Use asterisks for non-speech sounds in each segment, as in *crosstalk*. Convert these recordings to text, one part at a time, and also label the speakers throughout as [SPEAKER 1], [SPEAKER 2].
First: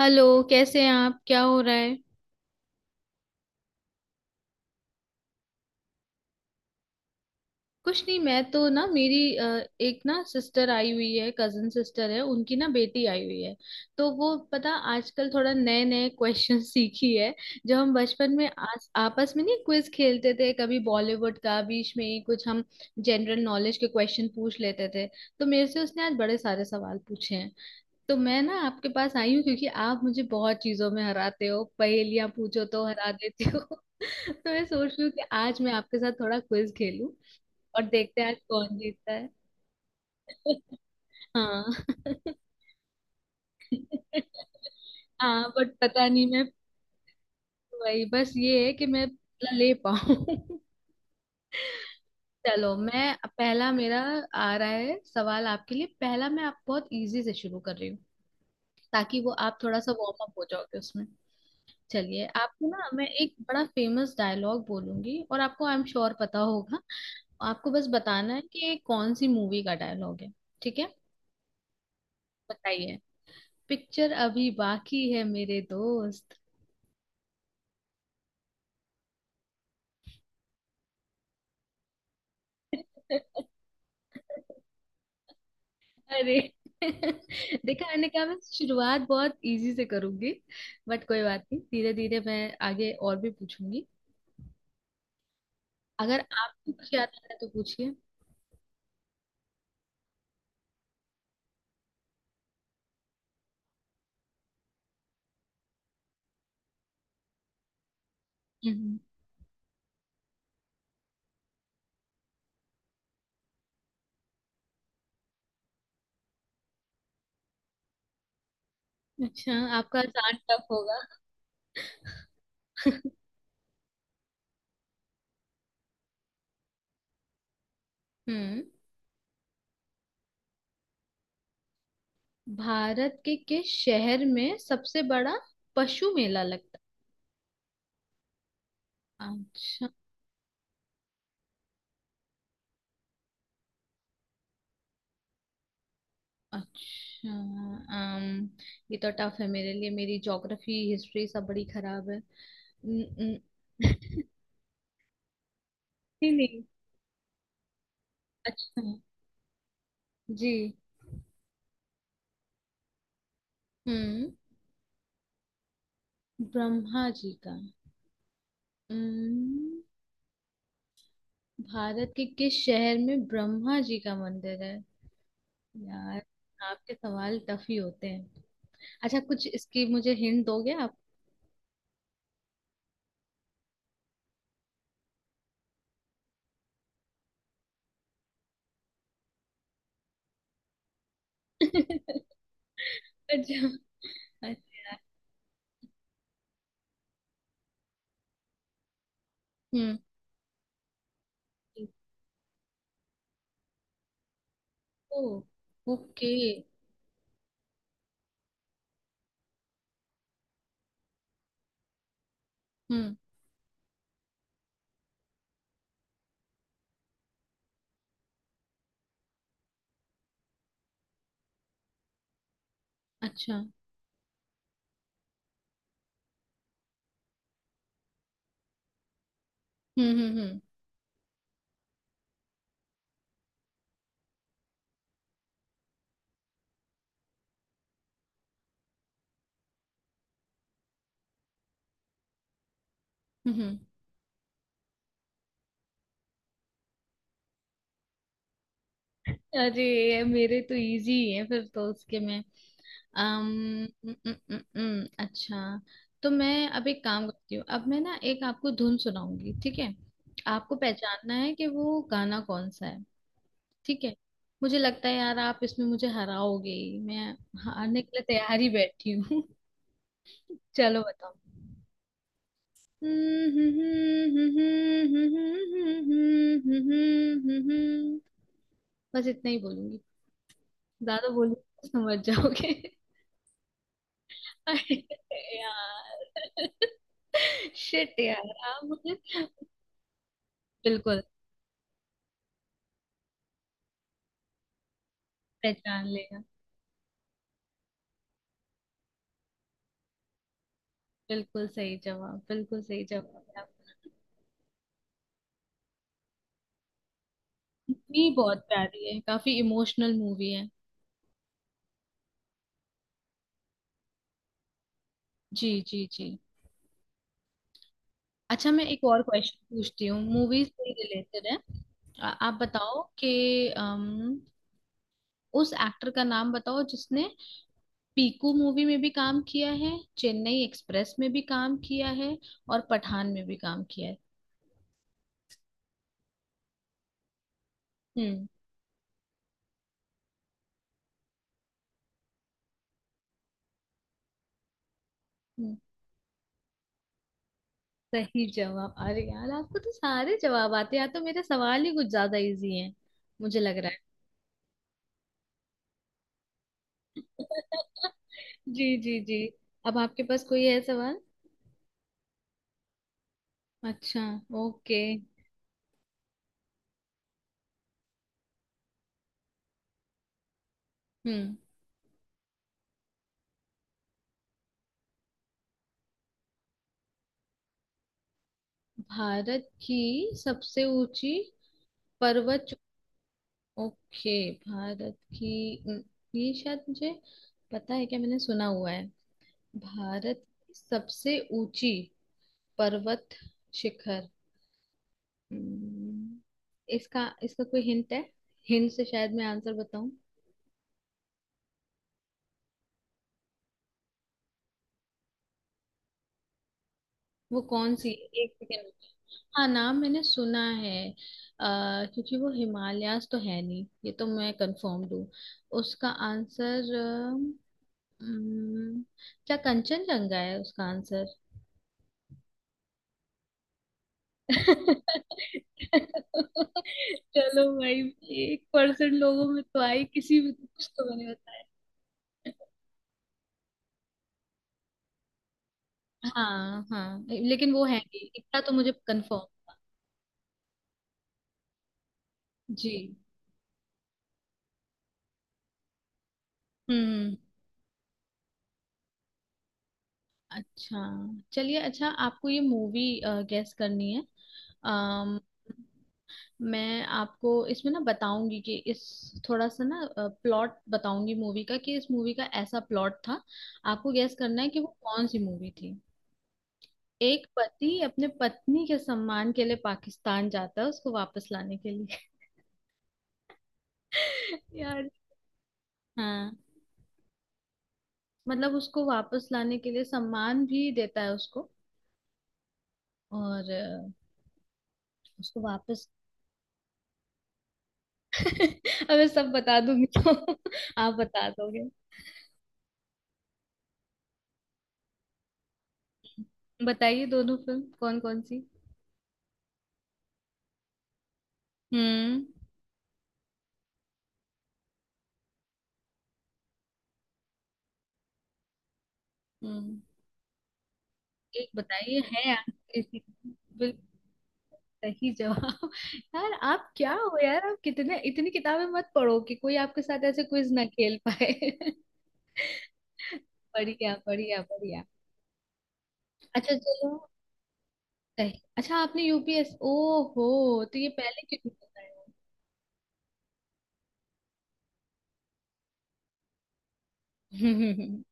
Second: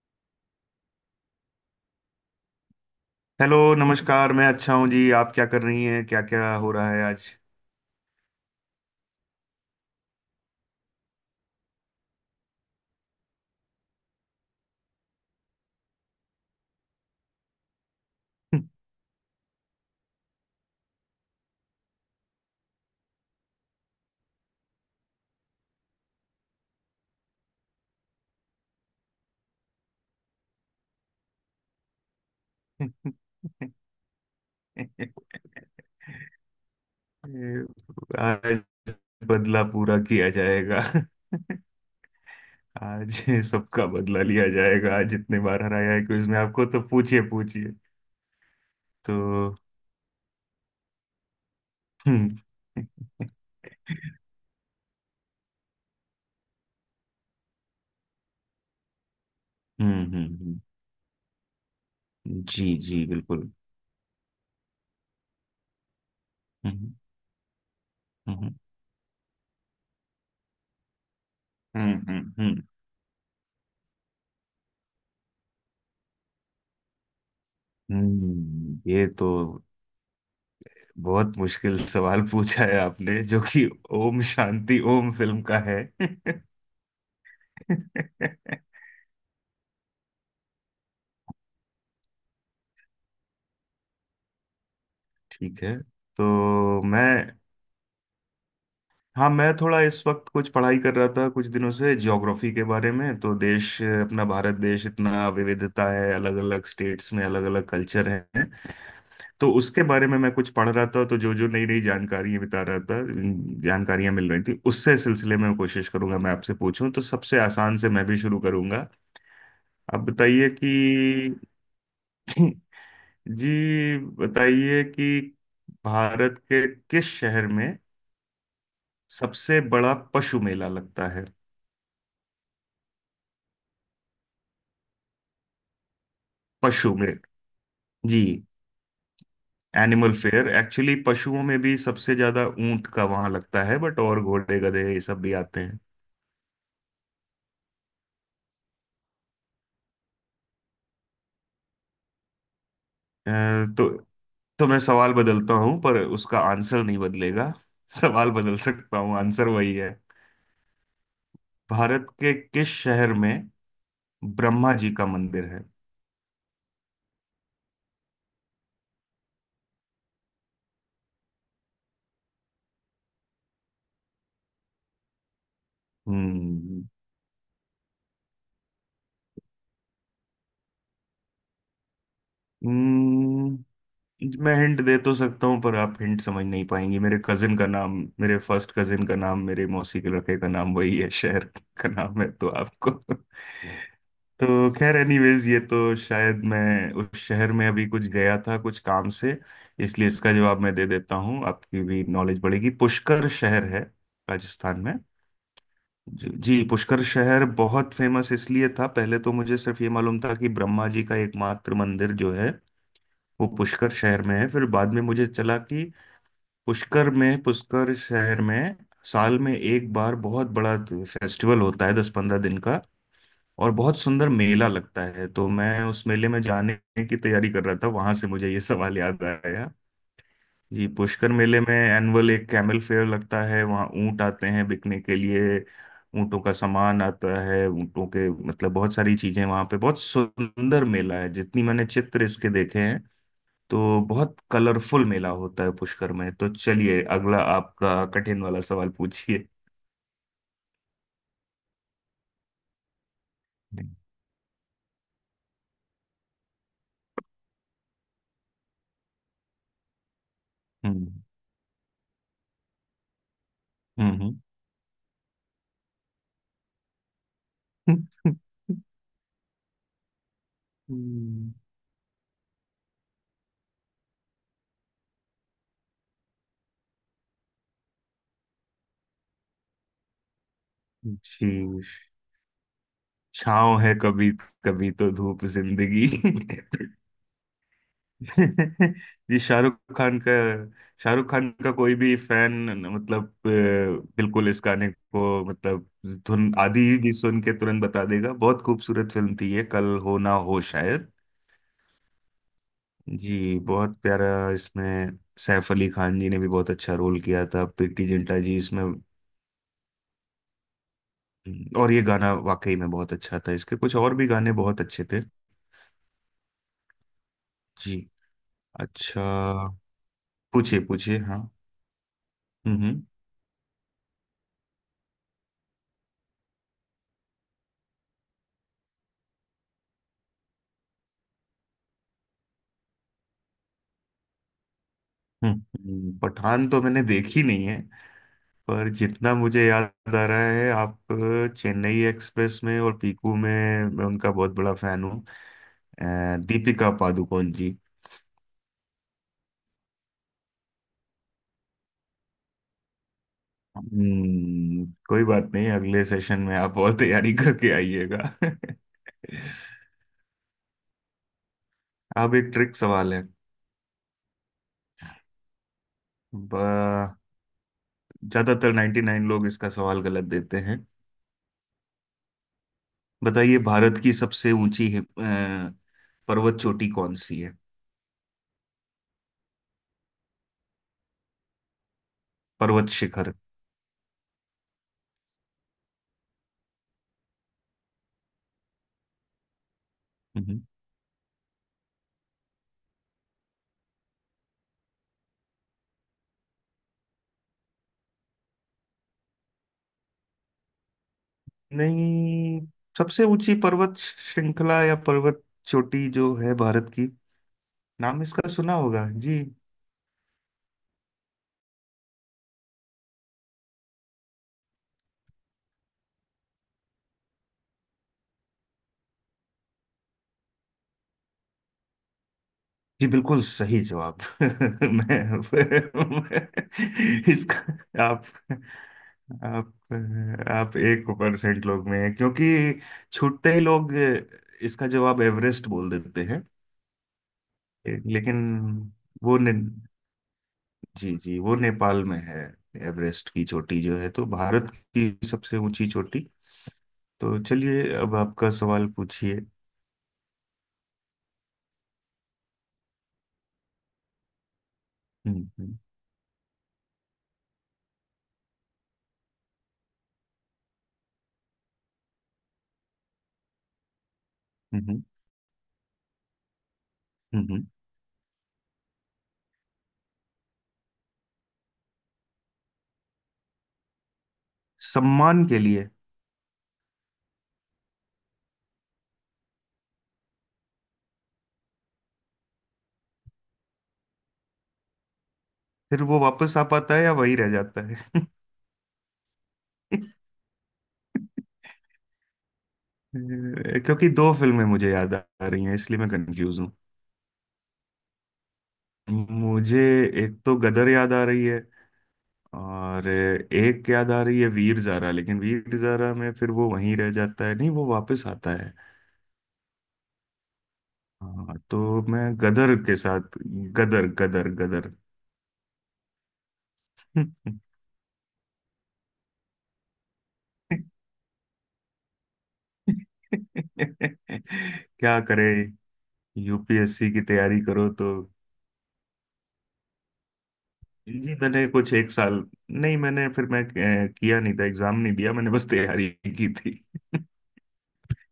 [SPEAKER 1] Hello. कैसे हैं आप? क्या हो रहा है?
[SPEAKER 2] हेलो नमस्कार, मैं अच्छा हूँ जी। आप क्या कर रही हैं? क्या क्या हो रहा है आज?
[SPEAKER 1] कुछ नहीं, मैं तो ना मेरी एक ना सिस्टर आई हुई है। कजन सिस्टर है, उनकी ना बेटी आई हुई है। तो वो पता आजकल थोड़ा नए नए क्वेश्चन *laughs* सीखी है। जो हम बचपन में आपस में नहीं क्विज खेलते थे कभी बॉलीवुड का, बीच में ही कुछ हम जनरल नॉलेज के क्वेश्चन पूछ लेते थे। तो मेरे से उसने आज बड़े सारे सवाल पूछे हैं। तो मैं ना आपके पास आई हूँ, क्योंकि आप मुझे बहुत चीजों में हराते हो, पहेलियां पूछो तो हरा
[SPEAKER 2] *laughs*
[SPEAKER 1] देते हो। *laughs* तो मैं सोच रही हूँ कि आज मैं आपके साथ थोड़ा क्विज खेलूं और देखते हैं आज
[SPEAKER 2] आज
[SPEAKER 1] कौन जीतता है।
[SPEAKER 2] बदला पूरा किया जाएगा।
[SPEAKER 1] *laughs* हाँ। *laughs*
[SPEAKER 2] *laughs* आज सबका बदला लिया जाएगा। आज जितने
[SPEAKER 1] हाँ,
[SPEAKER 2] बार
[SPEAKER 1] बट
[SPEAKER 2] हराया है
[SPEAKER 1] पता नहीं
[SPEAKER 2] क्विज में
[SPEAKER 1] मैं,
[SPEAKER 2] आपको, तो पूछिए पूछिए।
[SPEAKER 1] वही बस ये है कि मैं
[SPEAKER 2] तो
[SPEAKER 1] बदला ले पाऊँ। *laughs*
[SPEAKER 2] हम्म।
[SPEAKER 1] चलो, मैं
[SPEAKER 2] *laughs*
[SPEAKER 1] पहला मेरा आ रहा है सवाल आपके लिए। पहला, मैं आप बहुत इजी से शुरू कर रही हूँ ताकि वो आप थोड़ा सा
[SPEAKER 2] हम्म।
[SPEAKER 1] वार्म अप
[SPEAKER 2] हम्म।
[SPEAKER 1] हो
[SPEAKER 2] हम्म।
[SPEAKER 1] जाओगे उसमें। चलिए, आपको
[SPEAKER 2] जी
[SPEAKER 1] ना
[SPEAKER 2] जी
[SPEAKER 1] मैं एक
[SPEAKER 2] बिल्कुल।
[SPEAKER 1] बड़ा फेमस डायलॉग बोलूंगी और आपको आई एम श्योर पता होगा।
[SPEAKER 2] हम्म।
[SPEAKER 1] आपको बस बताना है
[SPEAKER 2] हम्म।
[SPEAKER 1] कि ये कौन सी मूवी का डायलॉग है। ठीक है?
[SPEAKER 2] हम्म। हम्म। हम्म।
[SPEAKER 1] बताइए, पिक्चर अभी बाकी है मेरे दोस्त।
[SPEAKER 2] हम्म। ये तो बहुत मुश्किल सवाल पूछा है आपने, जो कि ओम शांति ओम फिल्म का है।
[SPEAKER 1] अरे!
[SPEAKER 2] *laughs*
[SPEAKER 1] *laughs* देखा, मैंने कहा मैं शुरुआत बहुत इजी से करूंगी। बट कोई बात नहीं, धीरे धीरे मैं आगे और भी पूछूंगी।
[SPEAKER 2] ठीक है।
[SPEAKER 1] अगर आपको
[SPEAKER 2] तो
[SPEAKER 1] कुछ
[SPEAKER 2] मैं,
[SPEAKER 1] याद आ रहा है तो पूछिए।
[SPEAKER 2] हाँ मैं थोड़ा इस वक्त कुछ पढ़ाई कर रहा था कुछ दिनों से ज्योग्राफी के बारे में। तो देश अपना भारत देश इतना विविधता है, अलग अलग स्टेट्स में अलग अलग कल्चर हैं।
[SPEAKER 1] हम्म।
[SPEAKER 2] तो उसके बारे में मैं कुछ पढ़ रहा था, तो जो जो नई नई जानकारियां बिता रहा था, जानकारियां मिल रही थी उससे, सिलसिले में कोशिश करूंगा मैं आपसे पूछूं। तो सबसे आसान से मैं भी शुरू करूंगा।
[SPEAKER 1] अच्छा, आपका
[SPEAKER 2] आप
[SPEAKER 1] आसान
[SPEAKER 2] बताइए
[SPEAKER 1] टफ
[SPEAKER 2] कि,
[SPEAKER 1] होगा। *laughs*
[SPEAKER 2] जी बताइए कि भारत के किस शहर में
[SPEAKER 1] हम्म।
[SPEAKER 2] सबसे बड़ा पशु मेला लगता है?
[SPEAKER 1] भारत के किस शहर में सबसे बड़ा पशु मेला लगता
[SPEAKER 2] पशु में, जी
[SPEAKER 1] है? अच्छा।
[SPEAKER 2] Animal fair. एक्चुअली पशुओं में भी सबसे ज्यादा ऊंट का वहां लगता है बट, और घोड़े गधे ये सब भी आते हैं।
[SPEAKER 1] अच्छा। um, ये तो टफ है मेरे लिए, मेरी ज्योग्राफी हिस्ट्री सब बड़ी खराब है। न-
[SPEAKER 2] अ,
[SPEAKER 1] न-
[SPEAKER 2] तो
[SPEAKER 1] *laughs*
[SPEAKER 2] तो मैं सवाल बदलता हूं पर
[SPEAKER 1] नहीं
[SPEAKER 2] उसका
[SPEAKER 1] नहीं।
[SPEAKER 2] आंसर नहीं बदलेगा। सवाल बदल
[SPEAKER 1] अच्छा।
[SPEAKER 2] सकता हूँ, आंसर वही है।
[SPEAKER 1] जी।
[SPEAKER 2] भारत के किस शहर में
[SPEAKER 1] हम्म।
[SPEAKER 2] ब्रह्मा जी का मंदिर है?
[SPEAKER 1] ब्रह्मा जी का। हम्म। भारत के किस शहर में ब्रह्मा जी का मंदिर है? यार,
[SPEAKER 2] हम्म।
[SPEAKER 1] आपके सवाल टफ ही होते हैं। अच्छा, कुछ इसकी मुझे हिंट दोगे आप?
[SPEAKER 2] हम्म। मैं हिंट दे तो सकता हूँ पर आप हिंट समझ नहीं पाएंगे। मेरे कजिन का नाम, मेरे फर्स्ट कजिन का नाम, मेरे मौसी के लड़के का नाम वही है, शहर
[SPEAKER 1] *laughs*
[SPEAKER 2] का
[SPEAKER 1] अच्छा।
[SPEAKER 2] नाम है। तो आपको, तो
[SPEAKER 1] अच्छा।
[SPEAKER 2] खैर एनीवेज, ये तो शायद मैं उस शहर में अभी कुछ गया था कुछ काम से,
[SPEAKER 1] हम्म।
[SPEAKER 2] इसलिए इसका जवाब मैं दे देता हूँ, आपकी भी नॉलेज बढ़ेगी। पुष्कर शहर है राजस्थान में।
[SPEAKER 1] ओ।
[SPEAKER 2] जी
[SPEAKER 1] ओके।
[SPEAKER 2] जी, पुष्कर शहर बहुत फेमस इसलिए था। पहले तो मुझे सिर्फ ये मालूम था कि ब्रह्मा जी का एकमात्र मंदिर जो है
[SPEAKER 1] हम्म।
[SPEAKER 2] वो पुष्कर शहर में है। फिर बाद में मुझे चला कि पुष्कर में, पुष्कर शहर में साल में एक बार बहुत बड़ा फेस्टिवल होता है, 10-15 दिन का।
[SPEAKER 1] अच्छा।
[SPEAKER 2] और बहुत सुंदर मेला लगता है, तो मैं उस मेले में जाने की तैयारी कर रहा था, वहां से मुझे ये सवाल याद आया।
[SPEAKER 1] हम्म।
[SPEAKER 2] जी पुष्कर मेले में एनुअल एक कैमल फेयर लगता है। वहाँ ऊंट आते हैं बिकने के लिए, ऊंटों का सामान आता है, ऊंटों के मतलब बहुत सारी चीजें वहां पे। बहुत सुंदर मेला है, जितनी मैंने चित्र इसके देखे,
[SPEAKER 1] हम्म।
[SPEAKER 2] तो बहुत कलरफुल मेला होता है पुष्कर में। तो चलिए, अगला आपका कठिन वाला सवाल पूछिए।
[SPEAKER 1] अरे, ये मेरे तो इजी ही है फिर तो उसके में। अम
[SPEAKER 2] हम्म।
[SPEAKER 1] उम, उम, उम, उम, अच्छा, तो मैं अब एक काम करती हूँ। अब मैं ना एक आपको धुन सुनाऊंगी, ठीक है? आपको
[SPEAKER 2] हम्म।
[SPEAKER 1] पहचानना है कि वो गाना कौन सा है। ठीक है।
[SPEAKER 2] हम्म।
[SPEAKER 1] मुझे लगता है यार आप इसमें मुझे हराओगे ही। मैं हारने के लिए तैयार ही बैठी हूँ। *laughs* चलो बताओ।
[SPEAKER 2] हम्म।
[SPEAKER 1] बस इतना ही बोलूंगी,
[SPEAKER 2] *laughs*
[SPEAKER 1] ज्यादा बोलूंगी
[SPEAKER 2] जी,
[SPEAKER 1] तो समझ जाओगे।
[SPEAKER 2] छाँव है कभी, कभी
[SPEAKER 1] अरे
[SPEAKER 2] तो धूप जिंदगी।
[SPEAKER 1] यार! *laughs* शिट यार, आप
[SPEAKER 2] *laughs*
[SPEAKER 1] मुझे
[SPEAKER 2] ये शाहरुख खान का,
[SPEAKER 1] बिल्कुल
[SPEAKER 2] शाहरुख खान का कोई भी फैन, मतलब बिल्कुल इस गाने को, मतलब
[SPEAKER 1] पहचान लेगा।
[SPEAKER 2] धुन आदि भी सुन के तुरंत बता देगा। बहुत खूबसूरत फिल्म थी ये, कल हो ना हो शायद।
[SPEAKER 1] बिल्कुल सही जवाब, बिल्कुल सही जवाब
[SPEAKER 2] जी
[SPEAKER 1] है
[SPEAKER 2] बहुत
[SPEAKER 1] आपका।
[SPEAKER 2] प्यारा। इसमें सैफ अली खान जी ने भी बहुत अच्छा रोल किया था, प्रीति
[SPEAKER 1] मूवी
[SPEAKER 2] जिंटा जी
[SPEAKER 1] बहुत
[SPEAKER 2] इसमें,
[SPEAKER 1] प्यारी है, काफी इमोशनल मूवी है।
[SPEAKER 2] और ये गाना वाकई में बहुत अच्छा था, इसके कुछ और भी गाने बहुत अच्छे थे।
[SPEAKER 1] जी जी जी।
[SPEAKER 2] जी।
[SPEAKER 1] अच्छा, मैं एक
[SPEAKER 2] अच्छा,
[SPEAKER 1] और क्वेश्चन पूछती हूँ, मूवी
[SPEAKER 2] पूछिए
[SPEAKER 1] से
[SPEAKER 2] पूछिए
[SPEAKER 1] रिलेटेड
[SPEAKER 2] हाँ।
[SPEAKER 1] है। आप बताओ
[SPEAKER 2] हम्म।
[SPEAKER 1] कि उस एक्टर का नाम बताओ जिसने पीकू मूवी में भी काम किया है, चेन्नई एक्सप्रेस में भी काम किया है, और पठान में भी काम किया है।
[SPEAKER 2] हम्म। पठान तो मैंने देखी नहीं है।
[SPEAKER 1] हम्म।
[SPEAKER 2] पर जितना मुझे याद आ रहा है, आप चेन्नई एक्सप्रेस में और पीकू में, मैं उनका बहुत बड़ा फैन हूँ।
[SPEAKER 1] हम्म।
[SPEAKER 2] अ, दीपिका पादुकोण जी।
[SPEAKER 1] सही जवाब! अरे यार, आपको तो सारे जवाब आते हैं, या तो मेरे सवाल ही कुछ ज्यादा इजी हैं, मुझे लग रहा है।
[SPEAKER 2] हम्म, कोई बात नहीं, अगले सेशन में आप और तैयारी करके आइएगा।
[SPEAKER 1] *laughs* जी जी जी।
[SPEAKER 2] *laughs*
[SPEAKER 1] अब आपके पास कोई है सवाल?
[SPEAKER 2] अब एक ट्रिक सवाल है।
[SPEAKER 1] अच्छा। ओके।
[SPEAKER 2] ब- ज्यादातर 99 लोग इसका सवाल गलत देते हैं।
[SPEAKER 1] हम्म।
[SPEAKER 2] बताइए, भारत की सबसे ऊंची पर्वत चोटी कौन सी है?
[SPEAKER 1] भारत की सबसे ऊंची पर्वत चो-
[SPEAKER 2] पर्वत शिखर।
[SPEAKER 1] ओके, भारत की, ये शायद मुझे पता है, क्या मैंने सुना हुआ है। भारत
[SPEAKER 2] हम्म।
[SPEAKER 1] की सबसे ऊंची पर्वत शिखर, हम्म, इसका इसका कोई हिंट है? हिंट से शायद मैं आंसर बताऊं।
[SPEAKER 2] नहीं, सबसे ऊंची पर्वत श्रृंखला या पर्वत चोटी जो है भारत की,
[SPEAKER 1] वो कौन सी
[SPEAKER 2] नाम
[SPEAKER 1] है?
[SPEAKER 2] इसका
[SPEAKER 1] एक
[SPEAKER 2] सुना
[SPEAKER 1] सेकेंड।
[SPEAKER 2] होगा जी।
[SPEAKER 1] हाँ, नाम मैंने सुना है। आ, क्योंकि वो हिमालयास तो है नहीं, ये तो मैं कंफर्म हूँ। उसका आंसर हम्म, क्या कंचनजंगा है उसका आंसर?
[SPEAKER 2] जी बिल्कुल सही जवाब। *laughs* मैं
[SPEAKER 1] *laughs*
[SPEAKER 2] मैं
[SPEAKER 1] चलो भाई,
[SPEAKER 2] इसका,
[SPEAKER 1] एक परसेंट लोगों में
[SPEAKER 2] आप
[SPEAKER 1] तो आई, किसी में तो
[SPEAKER 2] आप
[SPEAKER 1] कुछ
[SPEAKER 2] एक
[SPEAKER 1] तो मैंने बताया।
[SPEAKER 2] परसेंट लोग में हैं, क्योंकि छुट्टे ही लोग इसका जवाब एवरेस्ट बोल देते हैं।
[SPEAKER 1] हाँ हाँ, लेकिन वो है नहीं
[SPEAKER 2] लेकिन
[SPEAKER 1] इतना तो मुझे
[SPEAKER 2] वो
[SPEAKER 1] कंफर्म।
[SPEAKER 2] ने, जी जी, वो नेपाल में है,
[SPEAKER 1] जी।
[SPEAKER 2] एवरेस्ट की चोटी जो है। तो भारत की सबसे ऊंची चोटी।
[SPEAKER 1] हम्म।
[SPEAKER 2] तो चलिए अब आपका सवाल पूछिए।
[SPEAKER 1] अच्छा, चलिए। अच्छा, आपको ये मूवी गेस करनी है। अम,
[SPEAKER 2] हम्म। हम्म।
[SPEAKER 1] मैं आपको इसमें ना बताऊंगी कि इस, थोड़ा सा ना प्लॉट बताऊंगी मूवी का, कि इस मूवी का ऐसा प्लॉट था, आपको गेस करना है कि वो
[SPEAKER 2] हम्म।
[SPEAKER 1] कौन सी मूवी थी।
[SPEAKER 2] हम्म।
[SPEAKER 1] एक
[SPEAKER 2] हम्म।
[SPEAKER 1] पति अपने पत्नी के सम्मान के लिए पाकिस्तान जाता है उसको वापस लाने के लिए। *laughs* यार!
[SPEAKER 2] सम्मान के लिए?
[SPEAKER 1] हाँ, मतलब उसको वापस लाने के लिए सम्मान भी देता है उसको। और उसको
[SPEAKER 2] फिर
[SPEAKER 1] वापस।
[SPEAKER 2] वो वापस आ पाता है या वही रह जाता है?
[SPEAKER 1] *laughs* अब मैं सब बता दूंगी तो *laughs* आप बता
[SPEAKER 2] *laughs*
[SPEAKER 1] दोगे।
[SPEAKER 2] क्योंकि दो फिल्में मुझे याद आ रही हैं, इसलिए मैं कंफ्यूज हूँ।
[SPEAKER 1] बताइए दोनों फिल्म कौन कौन सी।
[SPEAKER 2] मुझे एक तो गदर याद आ रही है,
[SPEAKER 1] हम्म।
[SPEAKER 2] और एक याद आ रही है वीर ज़ारा। लेकिन वीर ज़ारा में फिर वो वहीं रह जाता है, नहीं वो वापस आता है।
[SPEAKER 1] हम्म।
[SPEAKER 2] हाँ
[SPEAKER 1] एक
[SPEAKER 2] तो
[SPEAKER 1] बताइए
[SPEAKER 2] मैं
[SPEAKER 1] है यार,
[SPEAKER 2] गदर के
[SPEAKER 1] ऐसी-
[SPEAKER 2] साथ,
[SPEAKER 1] बिल्कुल
[SPEAKER 2] गदर गदर गदर।
[SPEAKER 1] सही जवाब! *laughs* यार आप क्या हो
[SPEAKER 2] *laughs*
[SPEAKER 1] यार! आप कितने, इतनी किताबें मत पढ़ो कि कोई आपके साथ ऐसे क्विज ना खेल पाए। *laughs* बढ़िया बढ़िया बढ़िया।
[SPEAKER 2] क्या करे,
[SPEAKER 1] अच्छा
[SPEAKER 2] यूपीएससी
[SPEAKER 1] चलो।
[SPEAKER 2] की तैयारी करो तो।
[SPEAKER 1] सही। अच्छा, आपने यूपीएस ओ हो तो ये
[SPEAKER 2] जी
[SPEAKER 1] पहले
[SPEAKER 2] मैंने
[SPEAKER 1] क्यों
[SPEAKER 2] कुछ एक
[SPEAKER 1] नहीं
[SPEAKER 2] साल, नहीं मैंने, फिर मैं किया नहीं था, एग्जाम नहीं दिया मैंने, बस तैयारी की थी। *laughs*
[SPEAKER 1] बताया?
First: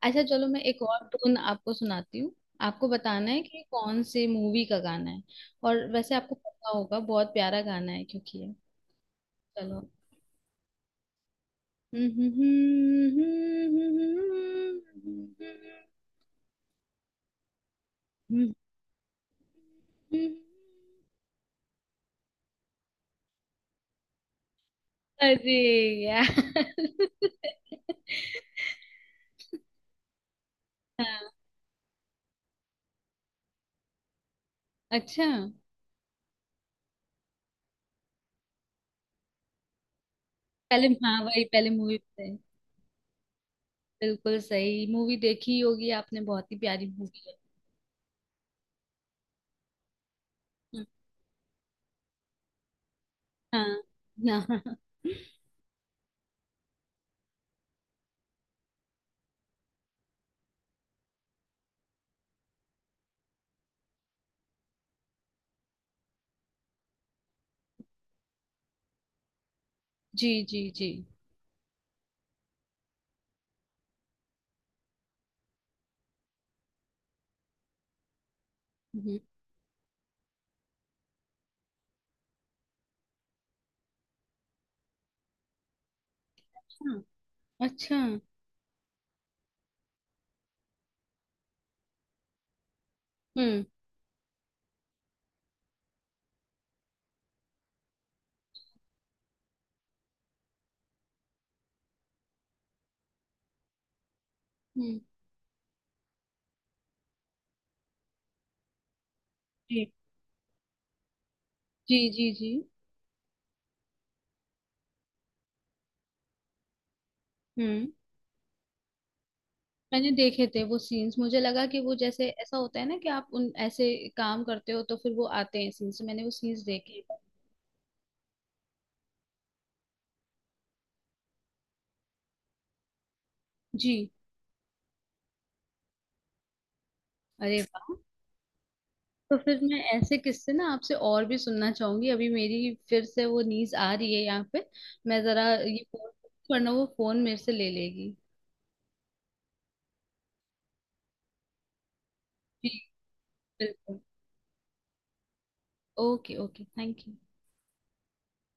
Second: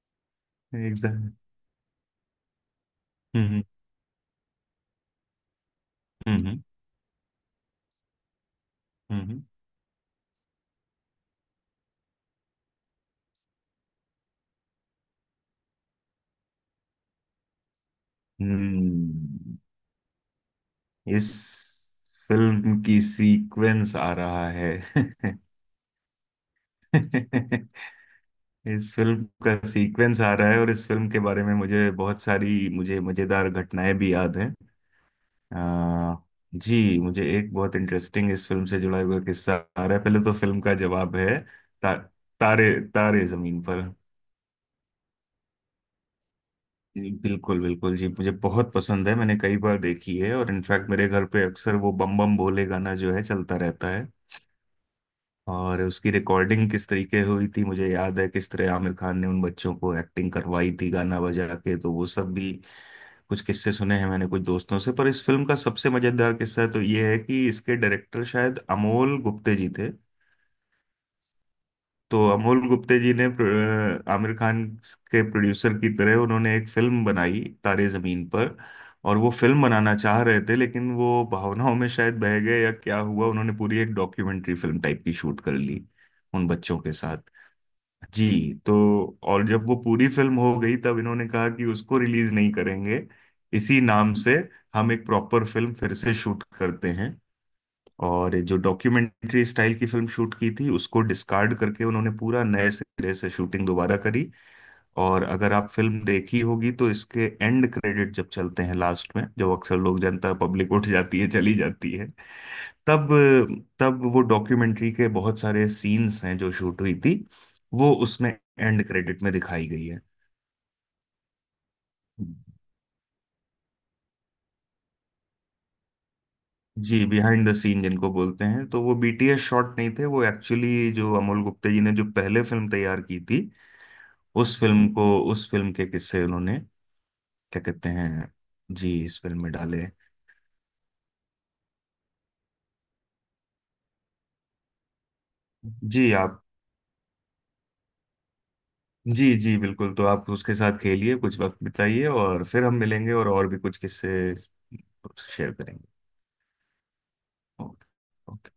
[SPEAKER 1] *laughs* अच्छा चलो, मैं एक और
[SPEAKER 2] एग्जाम।
[SPEAKER 1] टून आपको सुनाती हूँ। आपको बताना है कि
[SPEAKER 2] हम्म।
[SPEAKER 1] कौन से मूवी का गाना है। और वैसे आपको
[SPEAKER 2] हम्म।
[SPEAKER 1] पता होगा, बहुत प्यारा गाना है क्योंकि ये,
[SPEAKER 2] हम्म।
[SPEAKER 1] चलो।
[SPEAKER 2] हम्म। इस फिल्म की सीक्वेंस आ रहा है।
[SPEAKER 1] अरे यार!
[SPEAKER 2] *laughs*
[SPEAKER 1] *laughs*
[SPEAKER 2] इस फिल्म का सीक्वेंस आ रहा है, और इस फिल्म
[SPEAKER 1] हाँ।
[SPEAKER 2] के बारे में मुझे बहुत सारी, मुझे मजेदार घटनाएं भी याद हैं।
[SPEAKER 1] अच्छा,
[SPEAKER 2] आ, जी मुझे एक बहुत इंटरेस्टिंग इस फिल्म से जुड़ा हुआ किस्सा आ रहा है। पहले तो फिल्म का
[SPEAKER 1] पहले
[SPEAKER 2] जवाब
[SPEAKER 1] हाँ,
[SPEAKER 2] है,
[SPEAKER 1] वही पहले
[SPEAKER 2] ता,
[SPEAKER 1] मूवी पे।
[SPEAKER 2] तारे तारे जमीन पर।
[SPEAKER 1] बिल्कुल सही मूवी! देखी ही होगी आपने, बहुत ही प्यारी
[SPEAKER 2] जी,
[SPEAKER 1] मूवी है।
[SPEAKER 2] बिल्कुल बिल्कुल जी, मुझे बहुत पसंद है, मैंने कई बार देखी है। और इनफैक्ट मेरे घर पे अक्सर वो बम बम भोले गाना जो है चलता
[SPEAKER 1] हाँ।
[SPEAKER 2] रहता है।
[SPEAKER 1] हाँ। *laughs*
[SPEAKER 2] और उसकी रिकॉर्डिंग किस तरीके हुई थी मुझे याद है, किस तरह आमिर खान ने उन बच्चों को एक्टिंग करवाई थी गाना बजा के, तो वो सब भी कुछ किस्से सुने हैं मैंने कुछ दोस्तों से। पर इस फिल्म का सबसे मजेदार किस्सा तो ये है कि इसके डायरेक्टर शायद अमोल गुप्ते जी थे।
[SPEAKER 1] जी जी जी।
[SPEAKER 2] तो अमोल गुप्ते जी ने आमिर खान के प्रोड्यूसर की तरह, उन्होंने एक फिल्म बनाई तारे जमीन पर। और
[SPEAKER 1] हम्म।
[SPEAKER 2] वो फिल्म बनाना चाह रहे थे, लेकिन वो भावनाओं में शायद बह गए या क्या हुआ, उन्होंने पूरी एक डॉक्यूमेंट्री फिल्म टाइप की शूट कर ली उन बच्चों के
[SPEAKER 1] हाँ।
[SPEAKER 2] साथ।
[SPEAKER 1] अच्छा। हम्म।
[SPEAKER 2] जी तो, और जब वो पूरी फिल्म हो गई, तब इन्होंने कहा कि उसको रिलीज नहीं करेंगे इसी नाम से, हम एक प्रॉपर फिल्म फिर से शूट करते हैं। और जो डॉक्यूमेंट्री स्टाइल की फिल्म शूट की थी, उसको डिस्कार्ड करके उन्होंने पूरा नए सिरे से शूटिंग दोबारा करी।
[SPEAKER 1] हम्म।
[SPEAKER 2] और अगर आप फिल्म देखी होगी, तो इसके एंड क्रेडिट जब चलते हैं लास्ट में, जो अक्सर
[SPEAKER 1] जी।
[SPEAKER 2] लोग जनता पब्लिक उठ जाती है, चली जाती
[SPEAKER 1] जी
[SPEAKER 2] है,
[SPEAKER 1] जी जी।
[SPEAKER 2] तब, तब वो डॉक्यूमेंट्री के बहुत सारे सीन्स हैं जो शूट हुई थी,
[SPEAKER 1] हम्म।
[SPEAKER 2] वो उसमें एंड क्रेडिट में दिखाई गई है।
[SPEAKER 1] मैंने देखे थे वो सीन्स, मुझे लगा कि वो जैसे ऐसा होता है ना कि आप उन ऐसे काम करते हो तो फिर वो आते हैं सीन्स, मैंने वो सीन्स देखे।
[SPEAKER 2] जी बिहाइंड द सीन जिनको बोलते हैं, तो वो बीटीएस शॉट नहीं थे, वो एक्चुअली जो अमोल गुप्ते जी ने जो पहले फिल्म तैयार की थी,
[SPEAKER 1] जी।
[SPEAKER 2] उस फिल्म को, उस फिल्म के किस्से उन्होंने,
[SPEAKER 1] अरे
[SPEAKER 2] क्या कहते
[SPEAKER 1] वाह!
[SPEAKER 2] हैं, जी इस
[SPEAKER 1] तो
[SPEAKER 2] फिल्म में
[SPEAKER 1] फिर मैं
[SPEAKER 2] डाले।
[SPEAKER 1] ऐसे किस्से ना आपसे और भी सुनना चाहूंगी। अभी मेरी फिर से वो नीज आ रही है यहाँ पे, मैं जरा ये फोन,
[SPEAKER 2] जी आप,
[SPEAKER 1] वरना वो फोन मेरे से ले लेगी।
[SPEAKER 2] जी जी बिल्कुल, तो आप उसके साथ खेलिए, कुछ वक्त बिताइए, और फिर
[SPEAKER 1] जी।
[SPEAKER 2] हम मिलेंगे और भी कुछ
[SPEAKER 1] बिल्कुल।
[SPEAKER 2] किस्से शेयर करेंगे।
[SPEAKER 1] Okay okay, thank you.
[SPEAKER 2] Okay okay.